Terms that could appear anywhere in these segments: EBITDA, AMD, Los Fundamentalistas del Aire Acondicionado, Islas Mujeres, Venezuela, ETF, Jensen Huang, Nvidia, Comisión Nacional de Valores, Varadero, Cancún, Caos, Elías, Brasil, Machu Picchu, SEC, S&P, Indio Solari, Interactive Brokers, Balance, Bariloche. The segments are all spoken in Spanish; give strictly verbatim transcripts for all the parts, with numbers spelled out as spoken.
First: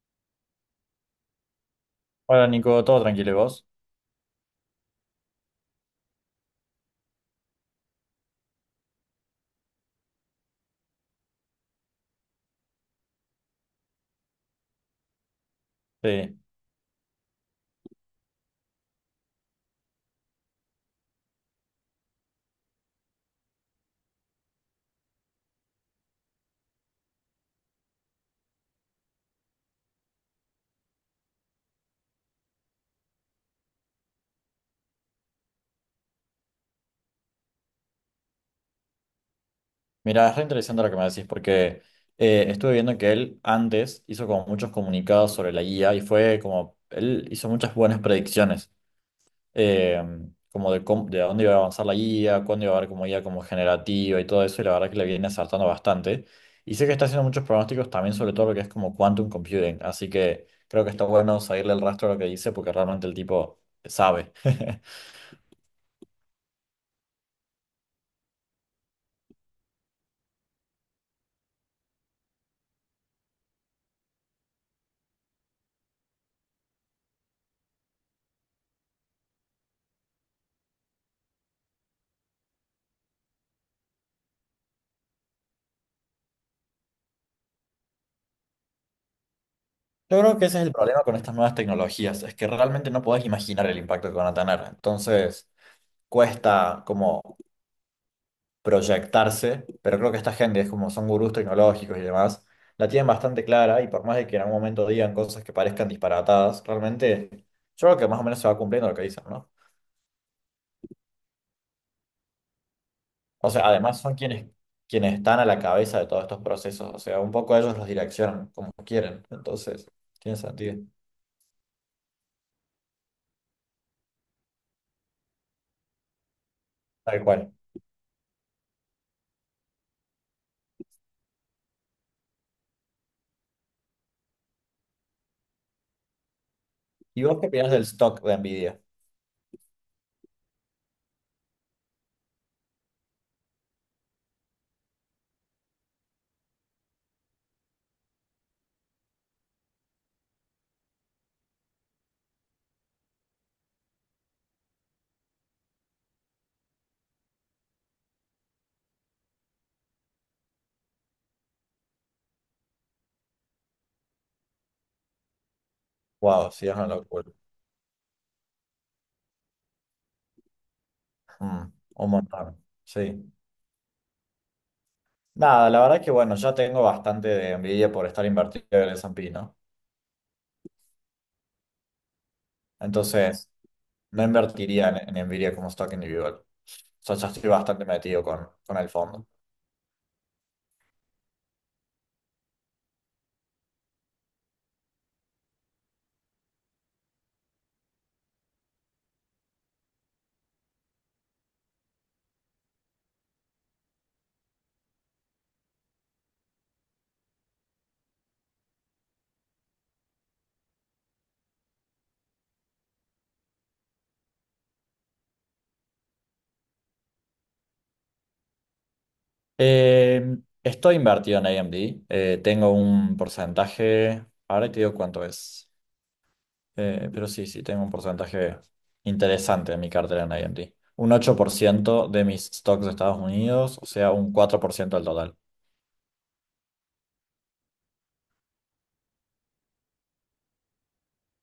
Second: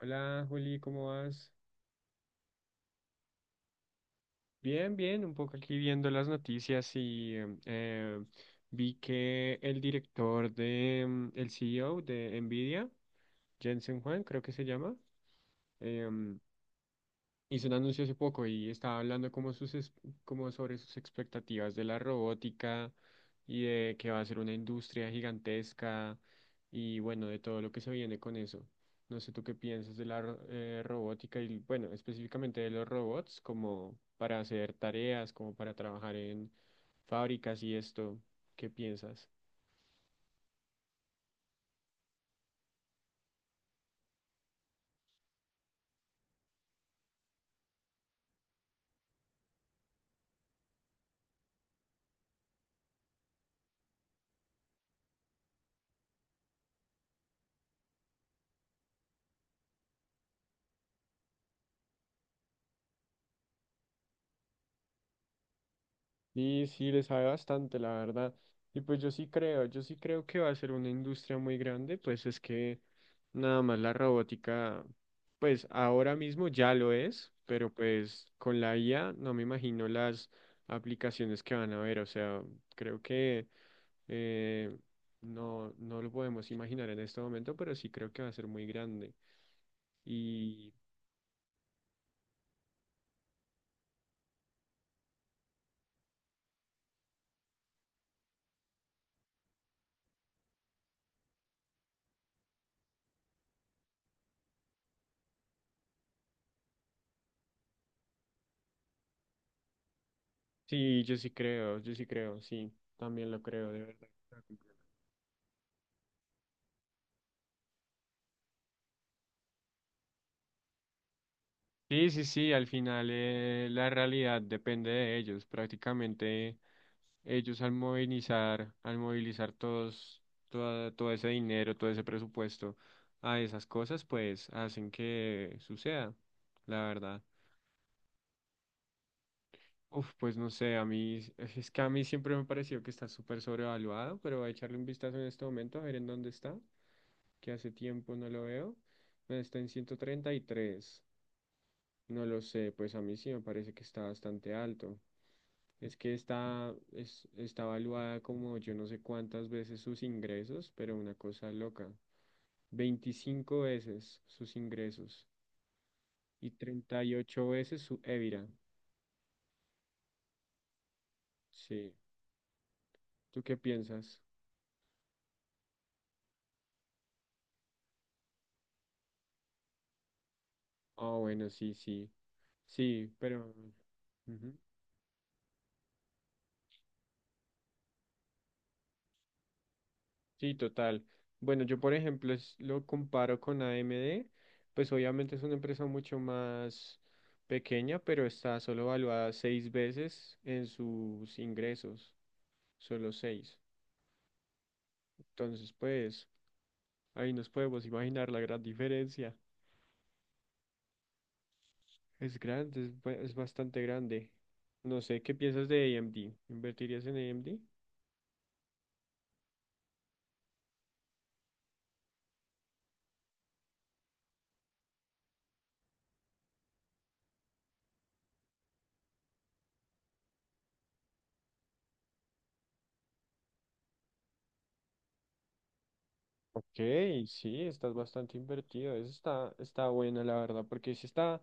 Hola Juli, ¿cómo vas? Hola Nico, todo tranquilo, ¿y vos? Bien, bien, un poco aquí viendo las noticias y em, eh, vi que el director de, em, el C E O de Nvidia, Jensen Huang, creo que se llama, Sí. em, hizo un anuncio hace poco y estaba hablando como, sus, es- como sobre sus expectativas de la robótica y de que va a ser una industria gigantesca y bueno, de todo lo que se viene con eso. No sé tú qué piensas de la ro- eh, robótica y bueno, específicamente de los robots como para hacer tareas, como para trabajar en fábricas y esto. ¿Qué piensas? Mira, es re interesante lo que me decís porque eh, estuve viendo que él antes hizo como muchos comunicados sobre la I A y fue como, él hizo muchas buenas predicciones, eh, como de, cómo- de a dónde iba a avanzar la I A, cuándo iba a haber como I A como generativa y todo eso, y la verdad que le viene acertando bastante. Y sé que está haciendo muchos pronósticos también sobre todo lo que es como quantum computing, así que creo que está bueno seguirle el rastro a lo que dice porque realmente el tipo sabe. Sí, sí, le sabe bastante, la verdad. Y pues yo sí creo, yo sí creo que va a ser una industria muy grande, pues es que nada más la robótica, pues ahora mismo ya lo es, pero pues con la I A no me imagino las aplicaciones que van a haber, o sea, creo que eh, no, no lo podemos imaginar en este momento, pero sí creo que va a ser muy grande. Yo creo que ese es el Y problema con estas nuevas tecnologías, es que realmente no podés imaginar el impacto que van a tener. Entonces, cuesta como proyectarse, pero creo que esta gente es como son gurús tecnológicos y demás, la tienen bastante clara y por más de que en algún momento digan cosas que parezcan disparatadas, realmente yo creo que más o menos se va cumpliendo lo que dicen, ¿no? sí, yo sí creo, yo sí creo, sí, también lo O sea, creo, de además verdad. son quienes, quienes están a la cabeza de todos estos procesos, o sea, un poco ellos los direccionan como quieren, entonces, tiene sentido. Sí, sí, sí, al final eh, la realidad depende de ellos. Prácticamente Tal cual. ellos al movilizar, al movilizar todos, toda- todo ese dinero, todo ese presupuesto a esas cosas, pues hacen que suceda, la verdad. ¿Y vos qué opinás del stock de Nvidia? Uf, pues no sé, a mí, es que a mí siempre me pareció que está súper sobrevaluado, pero voy a echarle un vistazo en este momento a ver en dónde está, que hace tiempo no lo veo. Está en ciento treinta y tres. No lo sé, pues a mí sí me parece que está bastante alto. Es que está, es, está evaluada como yo no sé cuántas veces sus ingresos, pero una cosa loca. Veinticinco veces sus ingresos y Wow, sí, es una treinta y locura. ocho veces su EBITDA. Mm, Sí. un montón, sí. ¿Tú qué piensas? Nada, la verdad que bueno, ya tengo bastante de envidia por estar invertido en el S and P, ¿no? Ah, bueno, sí, sí. Sí, Entonces, pero. no Ujú. invertiría en, en Nvidia como stock individual. O sea, ya estoy bastante metido con, con el fondo. Sí, total. Bueno, yo por ejemplo es- lo comparo con A M D, pues obviamente es una empresa mucho más pequeña, pero está solo valuada seis veces en sus ingresos. Solo seis. Entonces, pues, ahí nos podemos imaginar la gran diferencia. Es grande, es, ba- es bastante grande. No sé, ¿qué piensas de A M D? ¿Invertirías en A M D? Eh, estoy invertido en A M D. eh, tengo un porcentaje, ahora te digo cuánto es. Eh, pero sí, sí, tengo un porcentaje interesante en mi cartera en A M D. Un ocho por ciento de mis stocks de Estados Unidos, o sea, un cuatro por ciento del total. Ok, sí, estás bastante invertido. Eso está, está buena, la verdad, porque sí está,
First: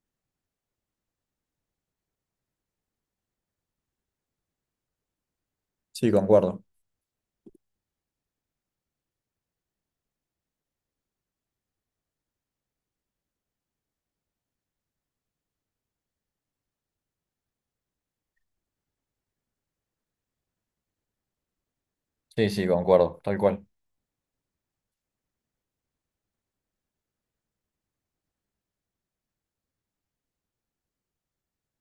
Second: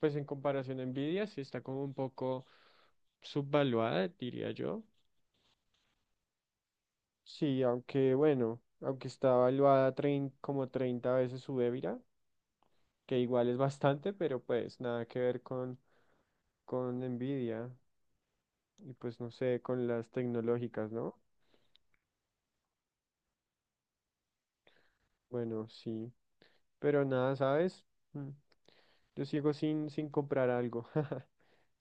pues en comparación a Nvidia, sí está como un poco subvaluada, diría yo. Sí, concuerdo. Sí, aunque bueno, aunque está valuada trein- como treinta veces su EBITDA, que igual es bastante, pero pues nada que ver con con Nvidia y pues no sé, con las tecnológicas, ¿no? Sí, sí, concuerdo, tal cual. Bueno, sí, pero nada, ¿sabes? Mm, Yo sigo sin, sin comprar algo,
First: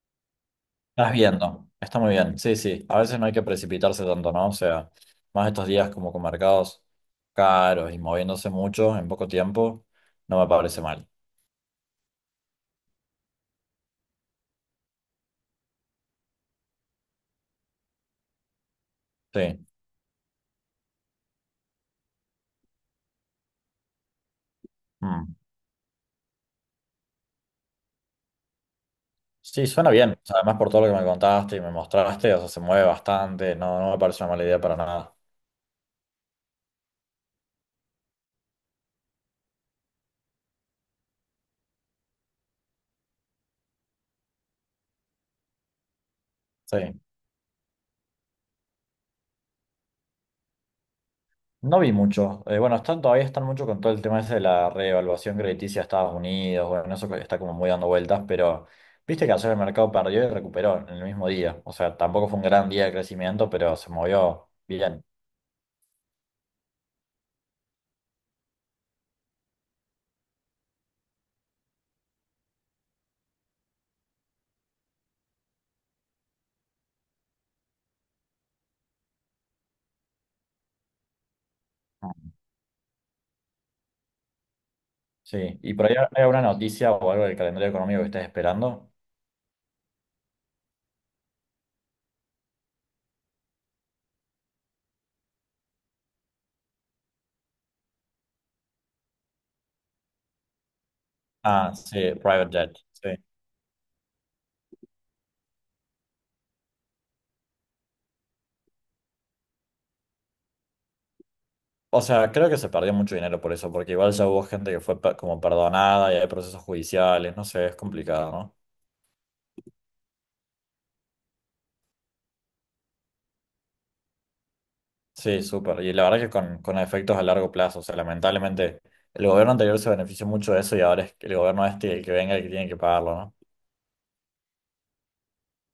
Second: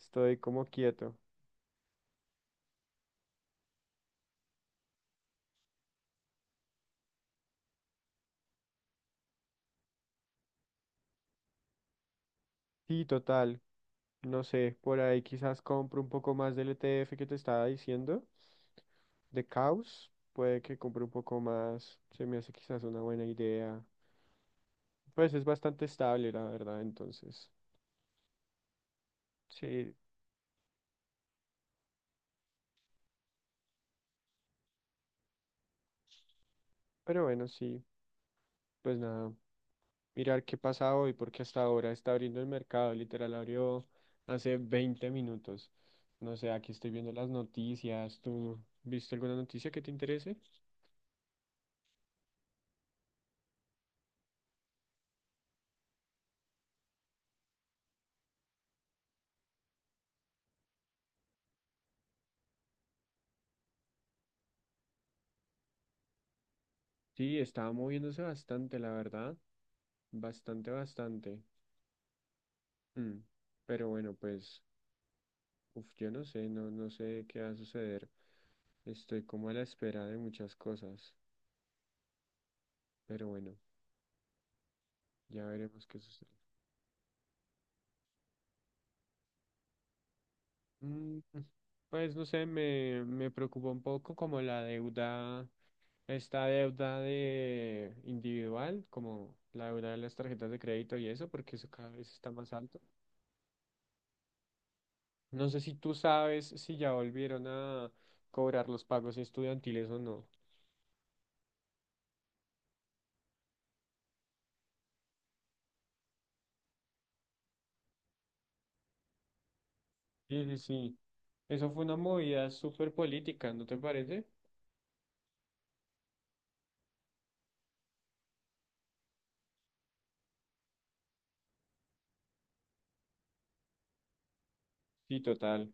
estoy como Estás quieto. viendo, está muy bien, sí, sí. A veces no hay que precipitarse tanto, ¿no? O sea, más estos días como con mercados caros y moviéndose mucho en poco tiempo, no me parece mal. Sí, total, no sé, por ahí quizás compro un poco más del E T F que te estaba diciendo, de Sí, Caos, puede que compre un poco más, se me hace quizás una buena idea. Pues mm. es bastante estable, la verdad, entonces, Sí, suena sí, bien. O sea, además por todo lo que me contaste y me mostraste, o sea, se mueve bastante, no, no me parece una mala idea para nada. pero bueno, sí, pues nada. Mirar qué pasa hoy, porque hasta ahora está abriendo el mercado, literal abrió hace veinte minutos. No sé, aquí Sí. estoy viendo las noticias. ¿Tú viste alguna noticia que te interese? No vi mucho. Eh, bueno, están, todavía están mucho con todo el tema ese de la reevaluación crediticia de Estados Unidos. Bueno, eso está como muy dando vueltas, pero viste que ayer el mercado perdió y recuperó en el mismo día. O sea, tampoco fue un gran día de crecimiento, pero se movió bien. Sí, estaba moviéndose bastante, la verdad. Bastante, bastante. Mm, Pero bueno, pues, uf, yo no sé, no, no sé qué va a suceder. Estoy como a la espera de muchas cosas. Pero bueno, ya Sí. ¿Y veremos por ahí qué hay sucede. alguna noticia o algo del calendario económico que estés esperando? Mm, Pues no sé, me, me preocupa un poco como la deuda esta deuda de individual, como la deuda de las tarjetas de crédito y eso, porque eso Ah, cada vez sí, está private más jet. alto. Sí. No sé si tú sabes si ya volvieron a cobrar los pagos estudiantiles o no. O sea, creo que se perdió mucho dinero por eso, porque igual ya hubo gente que fue pe- como perdonada y hay procesos judiciales. No sé, es complicado, no. Sí, sí, sí. Eso fue una movida súper política, ¿no te parece? Sí, súper. Y la verdad que con, con efectos a largo plazo, o sea, lamentablemente el gobierno anterior se benefició mucho de eso y ahora es el gobierno este el que venga el que tiene que pagarlo, ¿no? Sí, total.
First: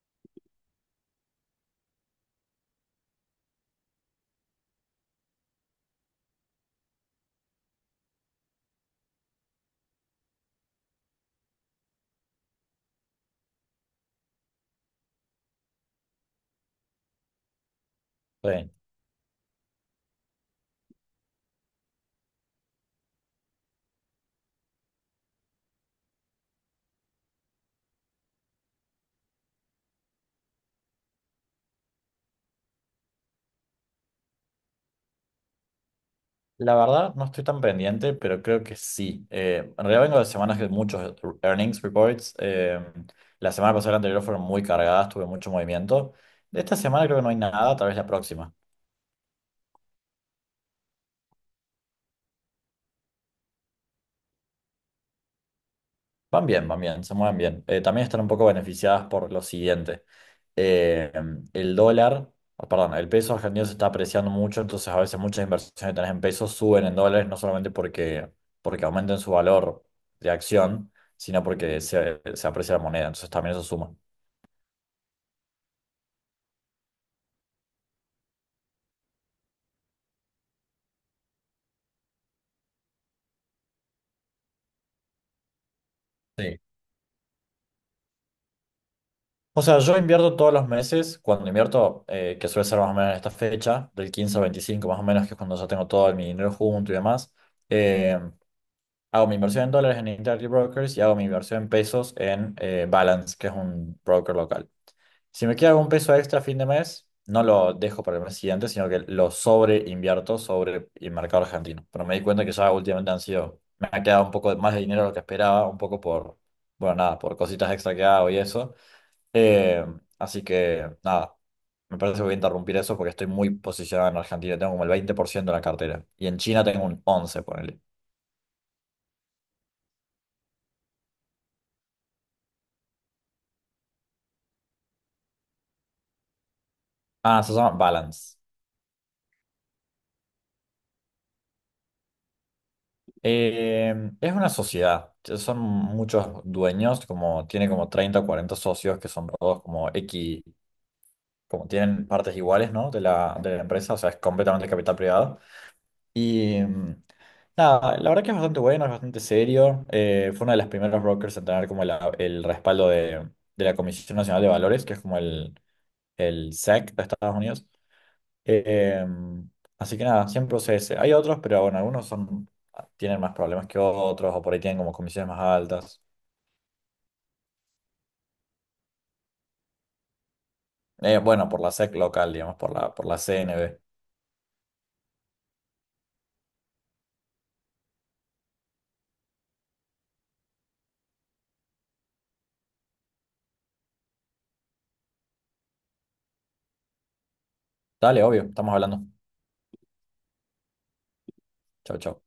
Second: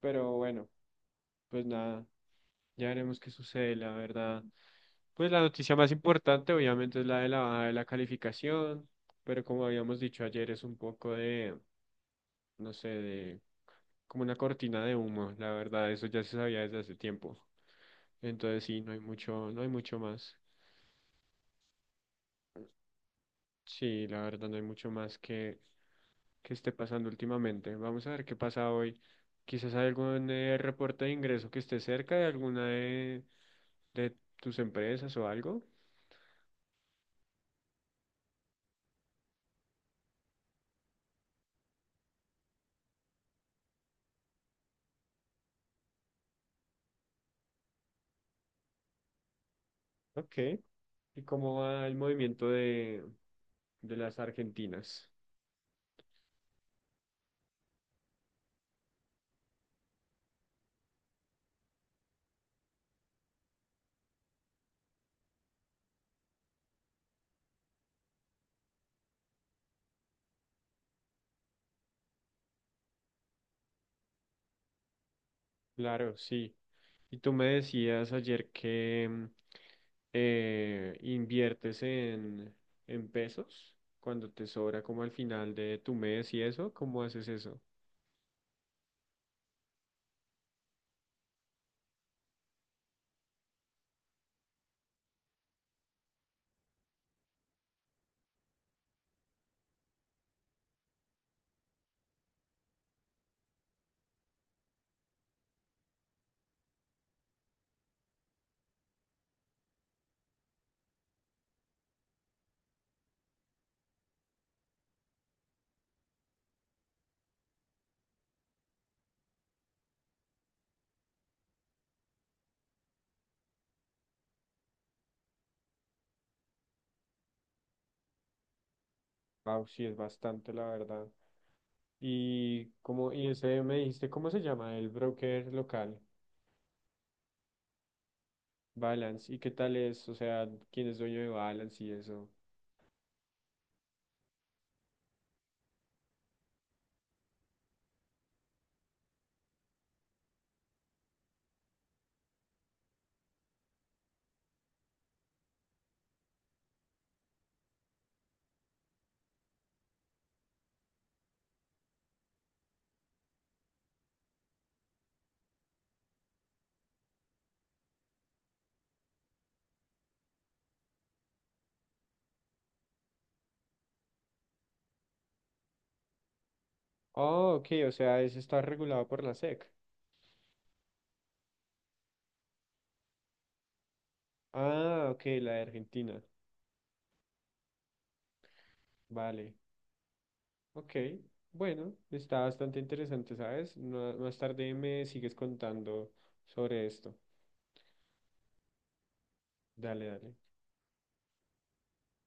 Pero bueno, pues nada, ya veremos qué sucede, la verdad. Pues la noticia más importante obviamente es la de la baja de la calificación, pero como habíamos dicho ayer es un poco de, no sé, de como una cortina de humo, la verdad, eso ya se sabía desde hace tiempo. Entonces Sí. sí, no hay mucho, no hay mucho más. Sí, la verdad, no hay mucho más que, que esté pasando últimamente. Vamos a ver qué pasa hoy. Quizás hay algún eh, reporte de ingreso que esté cerca de alguna de, de tus empresas o algo. La verdad no estoy tan pendiente, pero creo que sí. Eh, en realidad vengo de semanas de muchos earnings reports. eh, la semana pasada y la anterior fueron muy cargadas, tuve mucho movimiento. De esta semana creo que no hay nada, tal vez la próxima. Ok. ¿Y cómo va el movimiento de, de las argentinas? Van bien, van bien, se mueven bien. Eh, también están un poco beneficiadas por lo siguiente. Eh, el dólar, oh, perdón, el peso argentino se está apreciando mucho, entonces a veces muchas inversiones que tenés en pesos suben en dólares, no solamente porque, porque aumenten su valor de acción, sino porque se, se aprecia la moneda, entonces también eso suma. Claro, sí. Y tú me decías ayer que mm, eh, inviertes en, en pesos cuando te sobra como al final de tu mes y Sí. eso, ¿cómo haces eso? O sea, yo invierto todos los meses, cuando invierto, eh, que suele ser más o menos en esta fecha, del quince al veinticinco más o menos, que es cuando ya tengo todo mi dinero junto y demás. eh, Hago mi inversión en dólares en Interactive Brokers y hago mi inversión en pesos en eh, Balance, que es un broker local. Si me queda algún peso extra a fin de mes, no lo dejo para el mes siguiente, sino que lo sobreinvierto sobre el mercado argentino. Pero me di cuenta que ya últimamente han sido, me ha quedado un poco más de dinero de lo que esperaba, un poco por, bueno, nada, por cositas extra que hago y eso. Eh, así que, nada, me parece que voy a interrumpir eso porque estoy muy posicionado en Argentina. Tengo como el veinte por ciento de la cartera y en China tengo un once, ponele. Wow, sí, es bastante, la verdad. Y como, y ese me dijiste, ¿cómo se llama? El broker local, Ah, se llama Balance. Balance. ¿Y qué tal es? O sea, ¿quién es dueño de Balance y eso? Eh, es una sociedad, son muchos dueños, como tiene como treinta o cuarenta socios que son todos como X, como tienen partes iguales, ¿no? De la, de la empresa, o sea, es completamente capital privado. Y mm, nada, la verdad que es bastante bueno, es bastante serio. eh, fue uno de los primeros brokers en tener como la- el respaldo de, de la Comisión Nacional de Valores, que es como el, el S E C de Estados Unidos. Eh, así que nada, siempre usé ese. Hay otros, pero bueno, algunos son, tienen más problemas que otros, o por ahí tienen como comisiones más altas. Oh, ok, o sea, ese está regulado por la S E C. Eh, bueno, por la S E C local, digamos, por la, por la C N B. Ah, ok, la de Argentina. Vale. Ok, bueno, está bastante interesante, ¿sabes? No- más tarde me sigues contando sobre esto. Dale, obvio, estamos hablando. Dale, dale. Chau, chau.